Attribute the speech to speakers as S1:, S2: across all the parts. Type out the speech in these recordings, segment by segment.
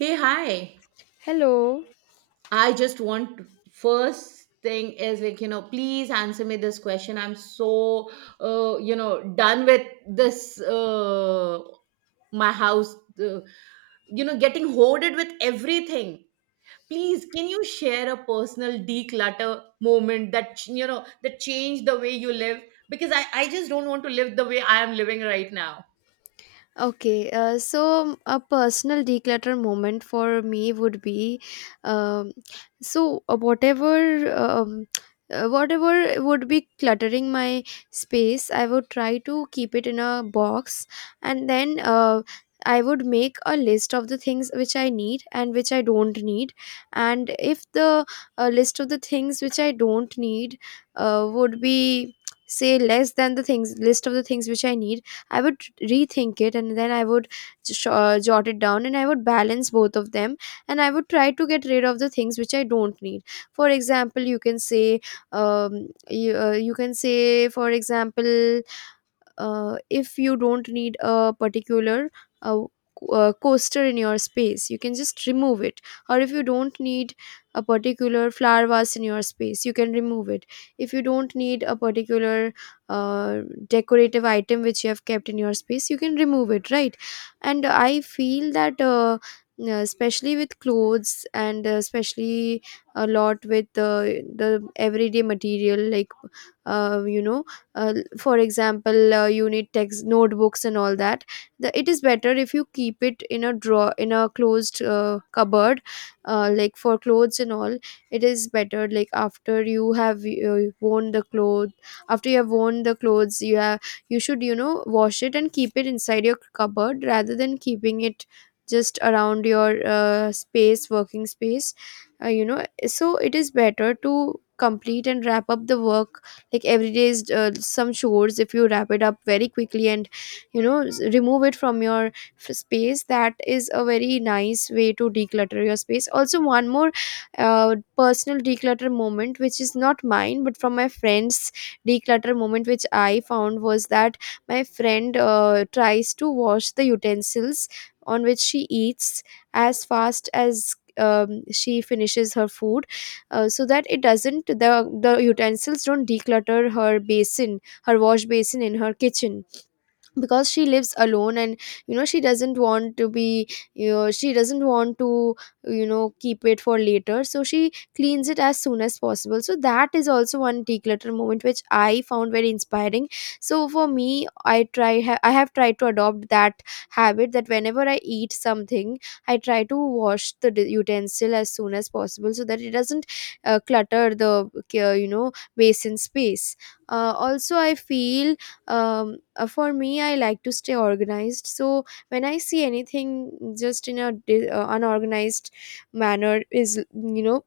S1: Hey, hi.
S2: Hello.
S1: I just want first thing is like, you know, please answer me this question. I'm so, you know, done with this, my house, you know, getting hoarded with everything. Please, can you share a personal declutter moment that, you know, that changed the way you live? Because I just don't want to live the way I am living right now.
S2: Okay, so a personal declutter moment for me would be, um, so uh, whatever, um, whatever would be cluttering my space, I would try to keep it in a box, and then I would make a list of the things which I need and which I don't need, and if the list of the things which I don't need would be say less than the things list of the things which I need I would rethink it and then I would jot it down and I would balance both of them and I would try to get rid of the things which I don't need. For example, you can say, you can say, for example, if you don't need a particular uh, coaster in your space you can just remove it, or if you don't need a particular flower vase in your space you can remove it, if you don't need a particular uh, decorative item which you have kept in your space you can remove it, right? And I feel that especially with clothes, and especially a lot with the everyday material like uh, you know for example, you need text notebooks and all that, it is better if you keep it in a drawer in a closed cupboard. Like for clothes and all, it is better like after you have worn the clothes, you have you should you know wash it and keep it inside your cupboard rather than keeping it just around your space working space. So it is better to complete and wrap up the work, like every day is some chores, if you wrap it up very quickly and you know remove it from your space, that is a very nice way to declutter your space. Also one more personal declutter moment, which is not mine but from my friend's declutter moment, which I found was that my friend tries to wash the utensils on which she eats as fast as she finishes her food, so that it doesn't the utensils don't declutter her basin, her wash basin in her kitchen, because she lives alone and you know she doesn't want to be, you know, she doesn't want to you know keep it for later, so she cleans it as soon as possible. So that is also one declutter moment which I found very inspiring. So for me I I have tried to adopt that habit, that whenever I eat something I try to wash the utensil as soon as possible, so that it doesn't clutter the, uh, you know basin space. Also I feel, for me I like to stay organized, so when I see anything just in a unorganized manner, is you know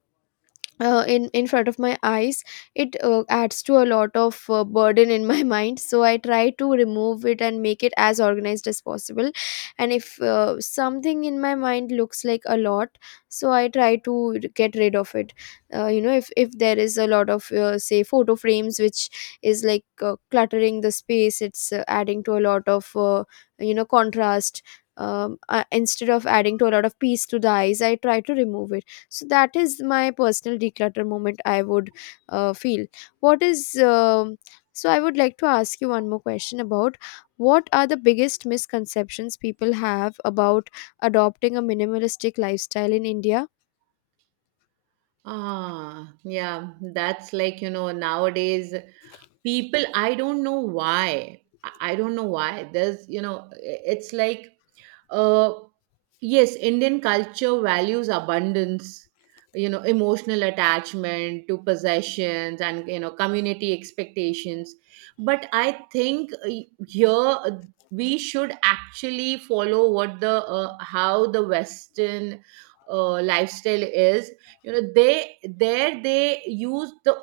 S2: in front of my eyes, it adds to a lot of burden in my mind, so I try to remove it and make it as organized as possible. And if something in my mind looks like a lot, so I try to get rid of it. If there is a lot of say photo frames which is like cluttering the space, it's adding to a lot of contrast, instead of adding to a lot of peace to the eyes, I try to remove it. So that is my personal declutter moment I would feel. What is um so I would like to ask you one more question about what are the biggest misconceptions people have about adopting a minimalistic lifestyle in India.
S1: Ah, yeah, that's like, you know, nowadays people, I don't know why. i I don't know why, there's you know, it's like, uh, yes, Indian culture values abundance, you know, emotional attachment to possessions and, you know, community expectations. But I think, here, we should actually follow what the, how the Western lifestyle is. You know, they, there they use the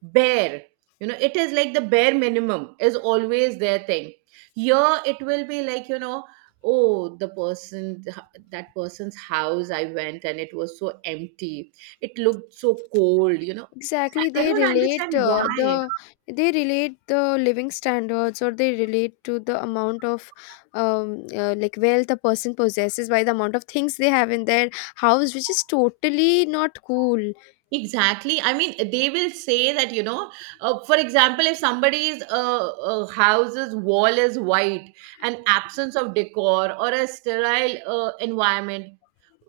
S1: bare, you know, it is like the bare minimum is always their thing. Here it will be like, you know, oh the person, that person's house I went and it was so empty, it looked so cold, you know,
S2: Exactly,
S1: I
S2: they
S1: don't understand
S2: relate
S1: why.
S2: they relate the living standards, or they relate to the amount of, um, like, wealth a person possesses by the amount of things they have in their house, which is totally not cool.
S1: Exactly, I mean they will say that you know, for example if somebody's house's wall is white, an absence of decor or a sterile environment.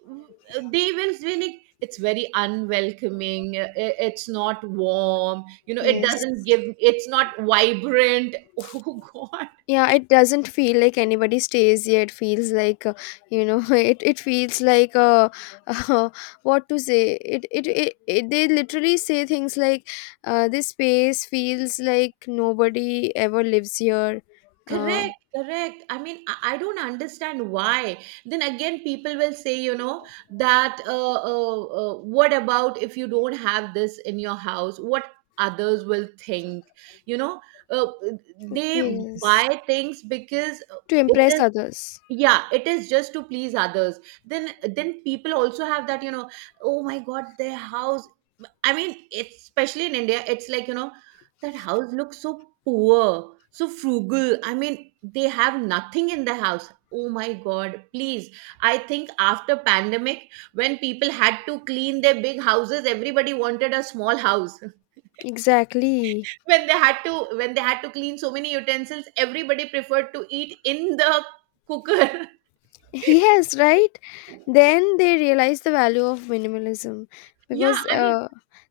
S1: They will say like it's very unwelcoming, I- it's not warm, you know, it
S2: Yes.
S1: doesn't give, it's not vibrant. Oh god.
S2: Yeah, it doesn't feel like anybody stays here, it feels like it feels like uh, what to say, it they literally say things like this space feels like nobody ever lives here. Uh,
S1: Correct, correct, I mean I don't understand why. Then again people will say, you know, that what about if you don't have this in your house, what others will think, you know. uh, they
S2: yes.
S1: buy things because
S2: To
S1: it
S2: impress
S1: is,
S2: others.
S1: yeah it is just to please others. then then people also have that, you know, oh my god, their house. I mean, it's especially in India, it's like, you know, that house looks so poor, so frugal. I mean they have nothing in the house. Oh my god, please. I think after pandemic when people had to clean their big houses, everybody wanted a small house.
S2: Exactly.
S1: When they had to, when they had to clean so many utensils, everybody preferred to eat in the cooker.
S2: Yes, right. Then they realized the value of minimalism
S1: Yeah,
S2: because
S1: I mean,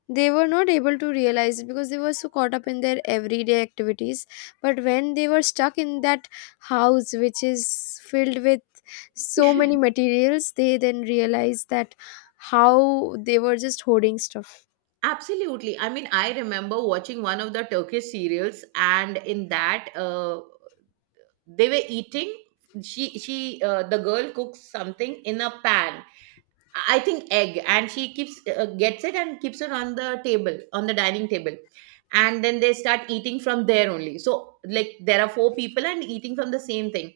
S2: they were not able to realize it because they were so caught up in their everyday activities. But when they were stuck in that house, which is filled with so many materials, they then realized that how they were just hoarding stuff.
S1: absolutely. I mean, I remember watching one of the Turkish serials, and in that, they were eating. The girl cooks something in a pan. I think egg, and she keeps gets it and keeps it on the table, on the dining table, and then they start eating from there only. So, like, there are four people and eating from the same thing,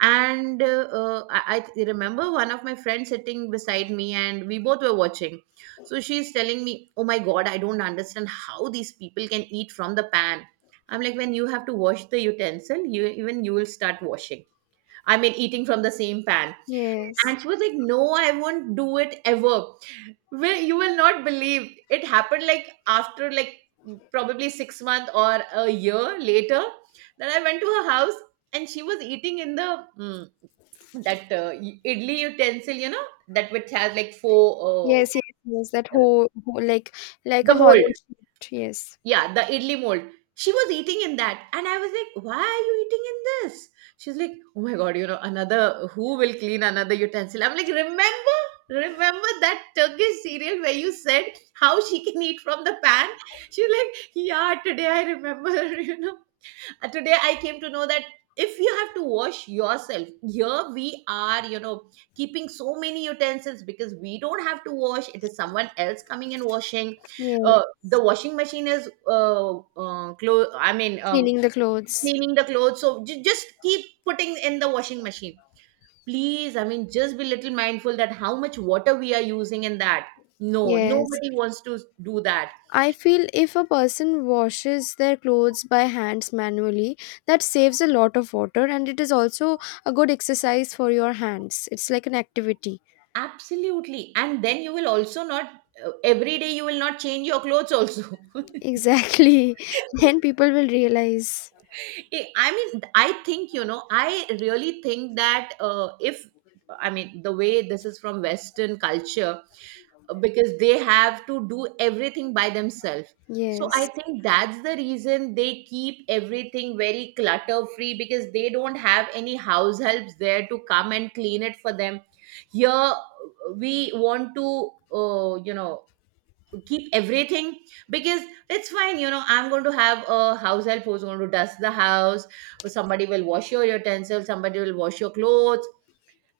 S1: and I remember one of my friends sitting beside me and we both were watching. So she's telling me, oh my god, I don't understand how these people can eat from the pan. I'm like, when you have to wash the utensil, you even you will start washing, I mean eating from the same pan.
S2: Yes.
S1: And she was like, no, I won't do it ever. Well, you will not believe it happened, like after, like probably 6 months or a year later, that I went to her house and she was eating in the that idli utensil, you know, that which has like four,
S2: Yes, yes, yes. That
S1: uh,
S2: whole, like
S1: the
S2: a
S1: mold.
S2: hollow sheet. Yes.
S1: Yeah, the idli mold. She was eating in that. And I was like, why are you eating in this? She's like, oh my God, you know, another, who will clean another utensil? I'm like, remember, remember that Turkish serial where you said how she can eat from the pan? She's like, yeah, today I remember, you know. Today I came to know that if you have to wash yourself, here we are, you know, keeping so many utensils because we don't have to wash, it is someone else coming and washing.
S2: Yeah.
S1: The washing machine is, uh, clo- i mean um,
S2: Cleaning the clothes.
S1: cleaning the clothes, so ju- just keep putting in the washing machine, please. I mean, just be little mindful that how much water we are using in that. No,
S2: Yes.
S1: nobody wants to do that.
S2: I feel if a person washes their clothes by hands manually, that saves a lot of water and it is also a good exercise for your hands. It's like an activity.
S1: Absolutely. And then you will also not, every day you will not change your clothes also.
S2: Exactly. Then people will realize.
S1: Eh, I mean, I think, you know, I really think that, if, I mean, the way this is from Western culture, because they have to do everything by themselves. So I
S2: Yes.
S1: think that's the reason they keep everything very clutter free, because they don't have any house helps there to come and clean it for them. Here, we want to, you know, keep everything because, it's fine, you know, I'm going to have a house help who's going to dust the house, or somebody will wash your utensils, somebody will wash your clothes,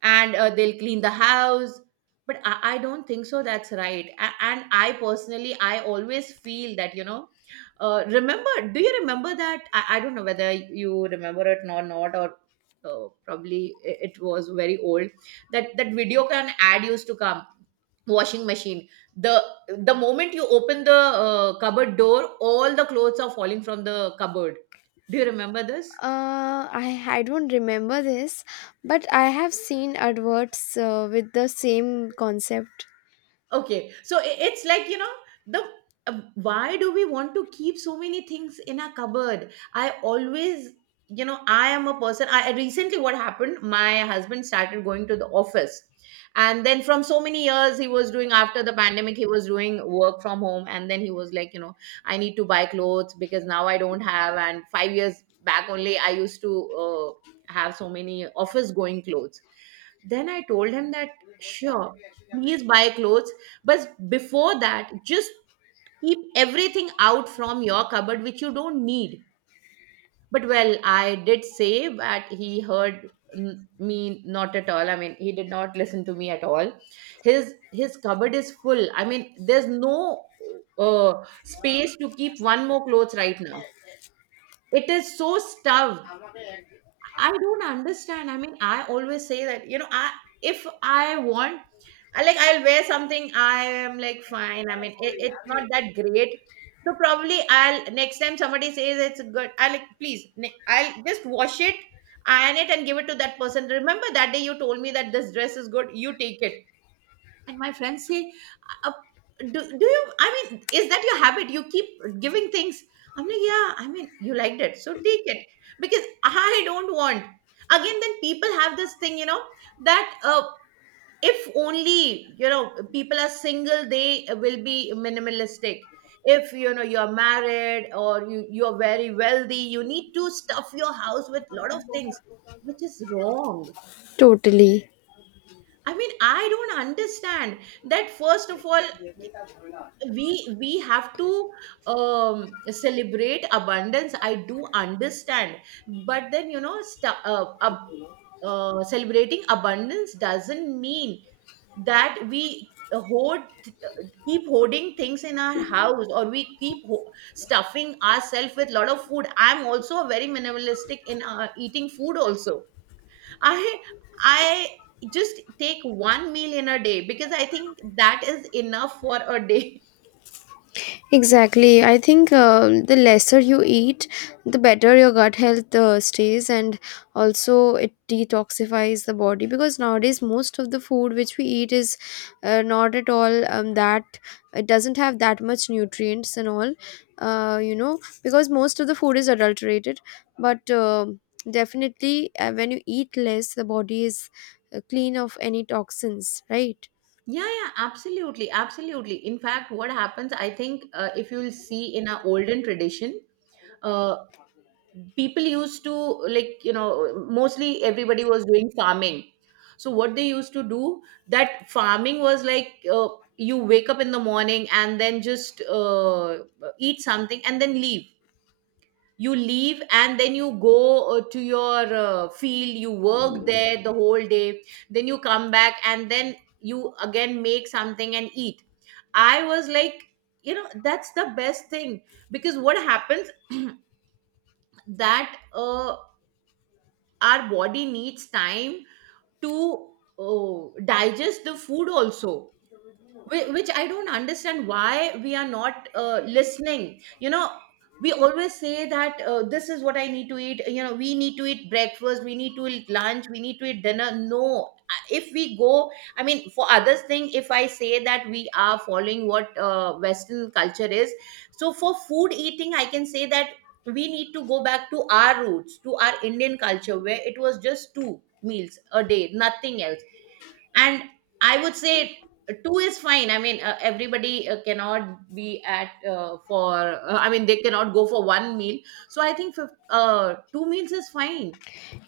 S1: and they'll clean the house. But I don't think so that's right. A- and I personally I always feel that you know, remember, do you remember that I don't know whether you remember it or not, or probably I- it was very old, that that video can ad used to come, washing machine, the the moment you open the cupboard door, all the clothes are falling from the cupboard. Do you remember this?
S2: I don't remember this, but I have seen adverts with the same concept.
S1: Okay, so I- it's like, you know, the, why do we want to keep so many things in our cupboard? I always, you know, I am a person. I- recently what happened? My husband started going to the office, and then from so many years he was doing, after the pandemic he was doing work from home, and then he was like, you know, I need to buy clothes because now I don't have. And 5 years back only I used to, uh, have so many office going clothes. Then I told him that, sure, please buy clothes, but before that, just keep everything out from your cupboard which you don't need. But well, I did say that he heard n- me not at all. I mean, he did not listen to me at all. His cupboard is full. I mean, there's no space to keep one more clothes right now. It is so stuffed. I don't understand. I mean, I always say that, you know, I, if I want, I like I'll wear something, I am like fine. I mean, it, it's not that great. So probably I'll next time somebody says it's good, I like please, ne- I'll just wash it, iron it, and give it to that person. Remember that day you told me that this dress is good, you take it. And my friends say, uh, do you, I mean, is that your habit? You keep giving things. I'm like, yeah, I mean, you liked it. So take it. Because I don't want. Again, then people have this thing, you know, that, if only, you know, people are single, they will be minimalistic. If, you know, you're married or you, you're very wealthy, you need to stuff your house with lot of things, which is wrong.
S2: Totally.
S1: I mean, I don't understand that, first of all we have to, celebrate abundance, I do understand. But then, you know, celebrating abundance doesn't mean that we hoard, keep hoarding things in our house, or we keep stuffing ourselves with a lot of food. I'm also a very minimalistic in eating food also. I I just take one meal in a day because I think that is enough for a day.
S2: Exactly. I think the lesser you eat, the better your gut health stays, and also it detoxifies the body, because nowadays most of the food which we eat is not at all that, it doesn't have that much nutrients and all, you know, because most of the food is adulterated. But definitely, when you eat less, the body is clean of any toxins, right?
S1: Yeah, yeah, absolutely, absolutely. In fact, what happens, I think, if you'll see in our olden tradition, uh, people used to, like you know, mostly everybody was doing farming. So what they used to do, that farming was like, you wake up in the morning and then just, eat something and then leave. You leave and then you go, to your field, you work there the whole day, then you come back and then you again make something and eat. I was like, you know, that's the best thing, because what happens, that our body needs time to, uh, digest the food also. Whi- which I don't understand why we are not, listening. You know, we always say that, this is what I need to eat. You know, we need to eat breakfast, we need to eat lunch, we need to eat dinner. No, if we go, I mean, for others thing, if I say that we are following what, Western culture is, so for food eating, I can say that we need to go back to our roots, to our Indian culture, where it was just two meals a day, nothing else. And I would say two is fine, I mean, everybody, cannot be at, for I mean they cannot go for one meal. So I think, two meals is fine.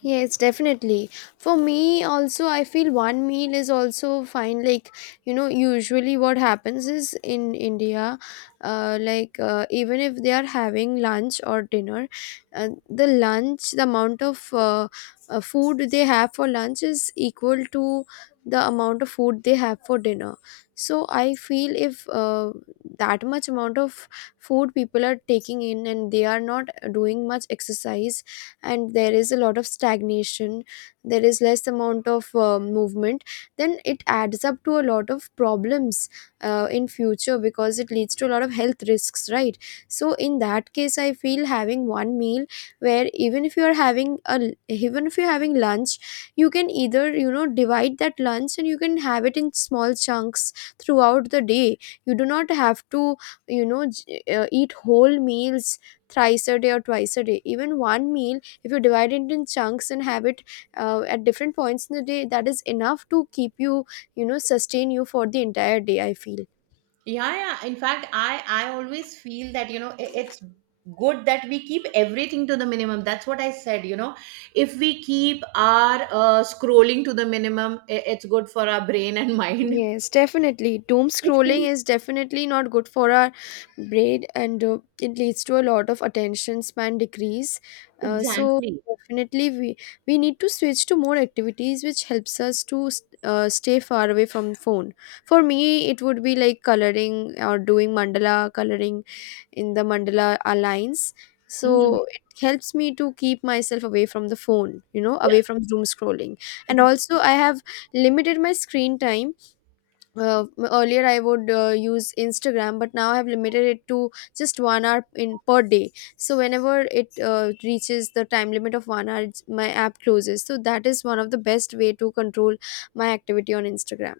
S2: Yes, definitely. For me, also, I feel one meal is also fine. Like, you know, usually what happens is in India, even if they are having lunch or dinner, the lunch, the amount of food they have for lunch is equal to the amount of food they have for dinner. So, I feel if that much amount of food people are taking in, and they are not doing much exercise, and there is a lot of stagnation, there is less amount of movement, then it adds up to a lot of problems in future, because it leads to a lot of health risks, right? So in that case I feel having one meal, where even if you are having a, even if you're having lunch, you can either you know divide that lunch and you can have it in small chunks throughout the day. You do not have to you know eat whole meals thrice a day or twice a day. Even one meal, if you divide it in chunks and have it at different points in the day, that is enough to keep you, you know, sustain you for the entire day, I feel.
S1: Yeah, yeah, in fact i always feel that you know, I- it's good that we keep everything to the minimum. That's what I said, you know, if we keep our, scrolling to the minimum, I- it's good for our brain and mind.
S2: Yes, definitely. Doom scrolling is definitely not good for our brain, and it leads to a lot of attention span decrease. So
S1: Exactly.
S2: definitely we need to switch to more activities which helps us to stay far away from phone. For me, it would be like coloring, or doing mandala coloring, in the mandala alliance.
S1: Mhm.
S2: So it helps me to keep myself away from the phone, you know, away from doom scrolling. And also I have limited my screen time. uh, Earlier I would use Instagram, but now I have limited it to just 1 hour in per day. So whenever it reaches the time limit of 1 hour, it's, my app closes, so that is one of the best way to control my activity on Instagram.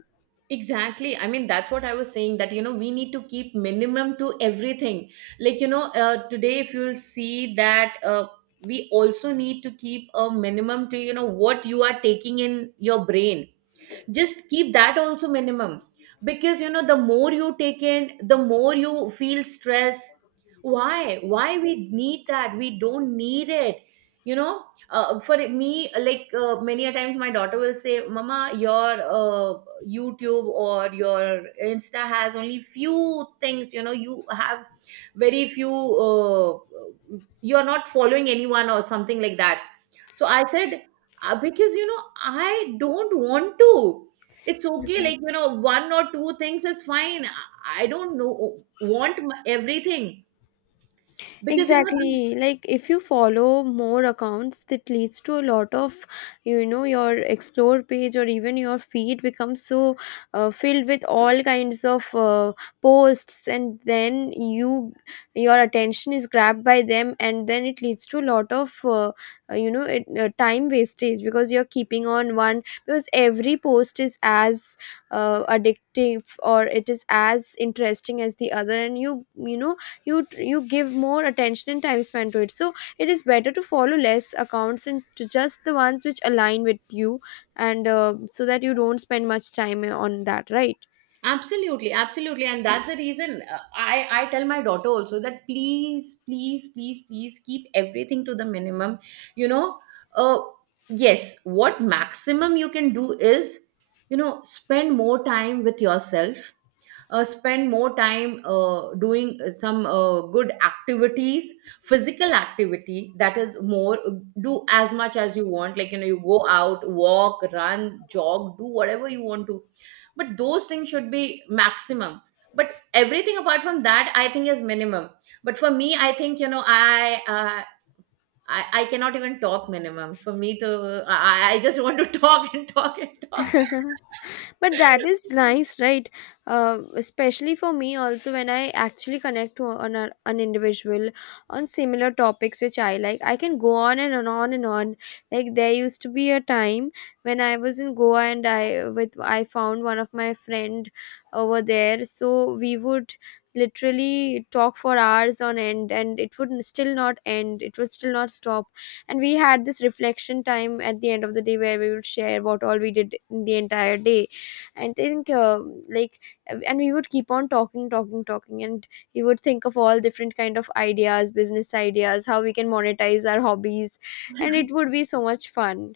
S1: Exactly. I mean, that's what I was saying that, you know, we need to keep minimum to everything. Like, you know, today, if you'll see that, we also need to keep a minimum to, you know, what you are taking in your brain, just keep that also minimum. Because, you know, the more you take in, the more you feel stress. Why we need that, we don't need it, you know. For me, like, many a times my daughter will say, mama, your, YouTube or your insta has only few things, you know, you have very few, uh, you're not following anyone or something like that. So I said, because you know I don't want to, it's okay,
S2: Exactly.
S1: like you know, one or two things is fine. I don't know, want m- everything, because you know.
S2: Exactly. Like if you follow more accounts, that leads to a lot of, you know, your explore page or even your feed becomes so filled with all kinds of posts, and then you, your attention is grabbed by them, and then it leads to a lot of, time wastage because you're keeping on one, because every post is as addictive or it is as interesting as the other, and you know you you give more attention and time spent to it. So it is better to follow less accounts and to just the ones which align with you, and so that you don't spend much time on that, right?
S1: Absolutely, absolutely, and that's the reason, I tell my daughter also that, please please please please keep everything to the minimum, you know. uh, yes, what maximum you can do is, you know, spend more time with yourself, spend more time, doing, some, good activities. Physical activity, that is more, do as much as you want, like you know, you go out, walk, run, jog, do whatever you want to, but those things should be maximum. But everything apart from that, I think is minimum. But for me, I think, you know, I cannot even talk minimum. For me to, I just want to talk and talk and talk.
S2: But that is nice, right? Especially for me also, when I actually connect to an individual on similar topics which I like, I can go on and on on and on. Like there used to be a time when I was in Goa, and I found one of my friend over there, so we would literally talk for hours on end, and it would still not end, it would still not stop. And we had this reflection time at the end of the day where we would share what all we did in the entire day. I think like and we would keep on talking talking talking, and we would think of all different kind of ideas, business ideas, how we can monetize our hobbies, and it would be so much fun.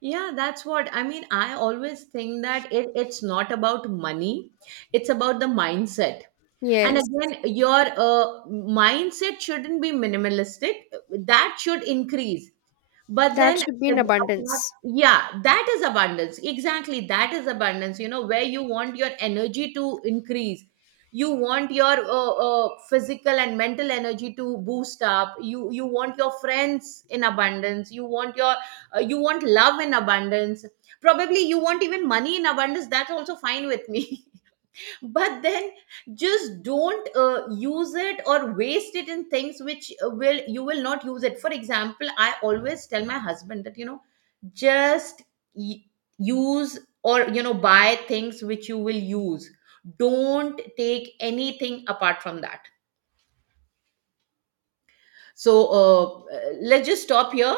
S1: Yeah, that's what I mean. I always think that it, it's not about money, it's about the mindset. And
S2: Yes,
S1: again, your, mindset shouldn't be minimalistic, that should increase. But
S2: that
S1: then,
S2: should be
S1: uh,
S2: in abundance.
S1: yeah, that is abundance, exactly, that is abundance, you know, where you want your energy to increase, you want your, physical and mental energy to boost up, you want your friends in abundance, you want your, you want love in abundance, probably you want even money in abundance, that's also fine with me. But then, just don't, use it or waste it in things which, will, you will not use it, for example I always tell my husband that, you know, just y- use, or you know, buy things which you will use, don't take anything apart from that. So, let's just stop here.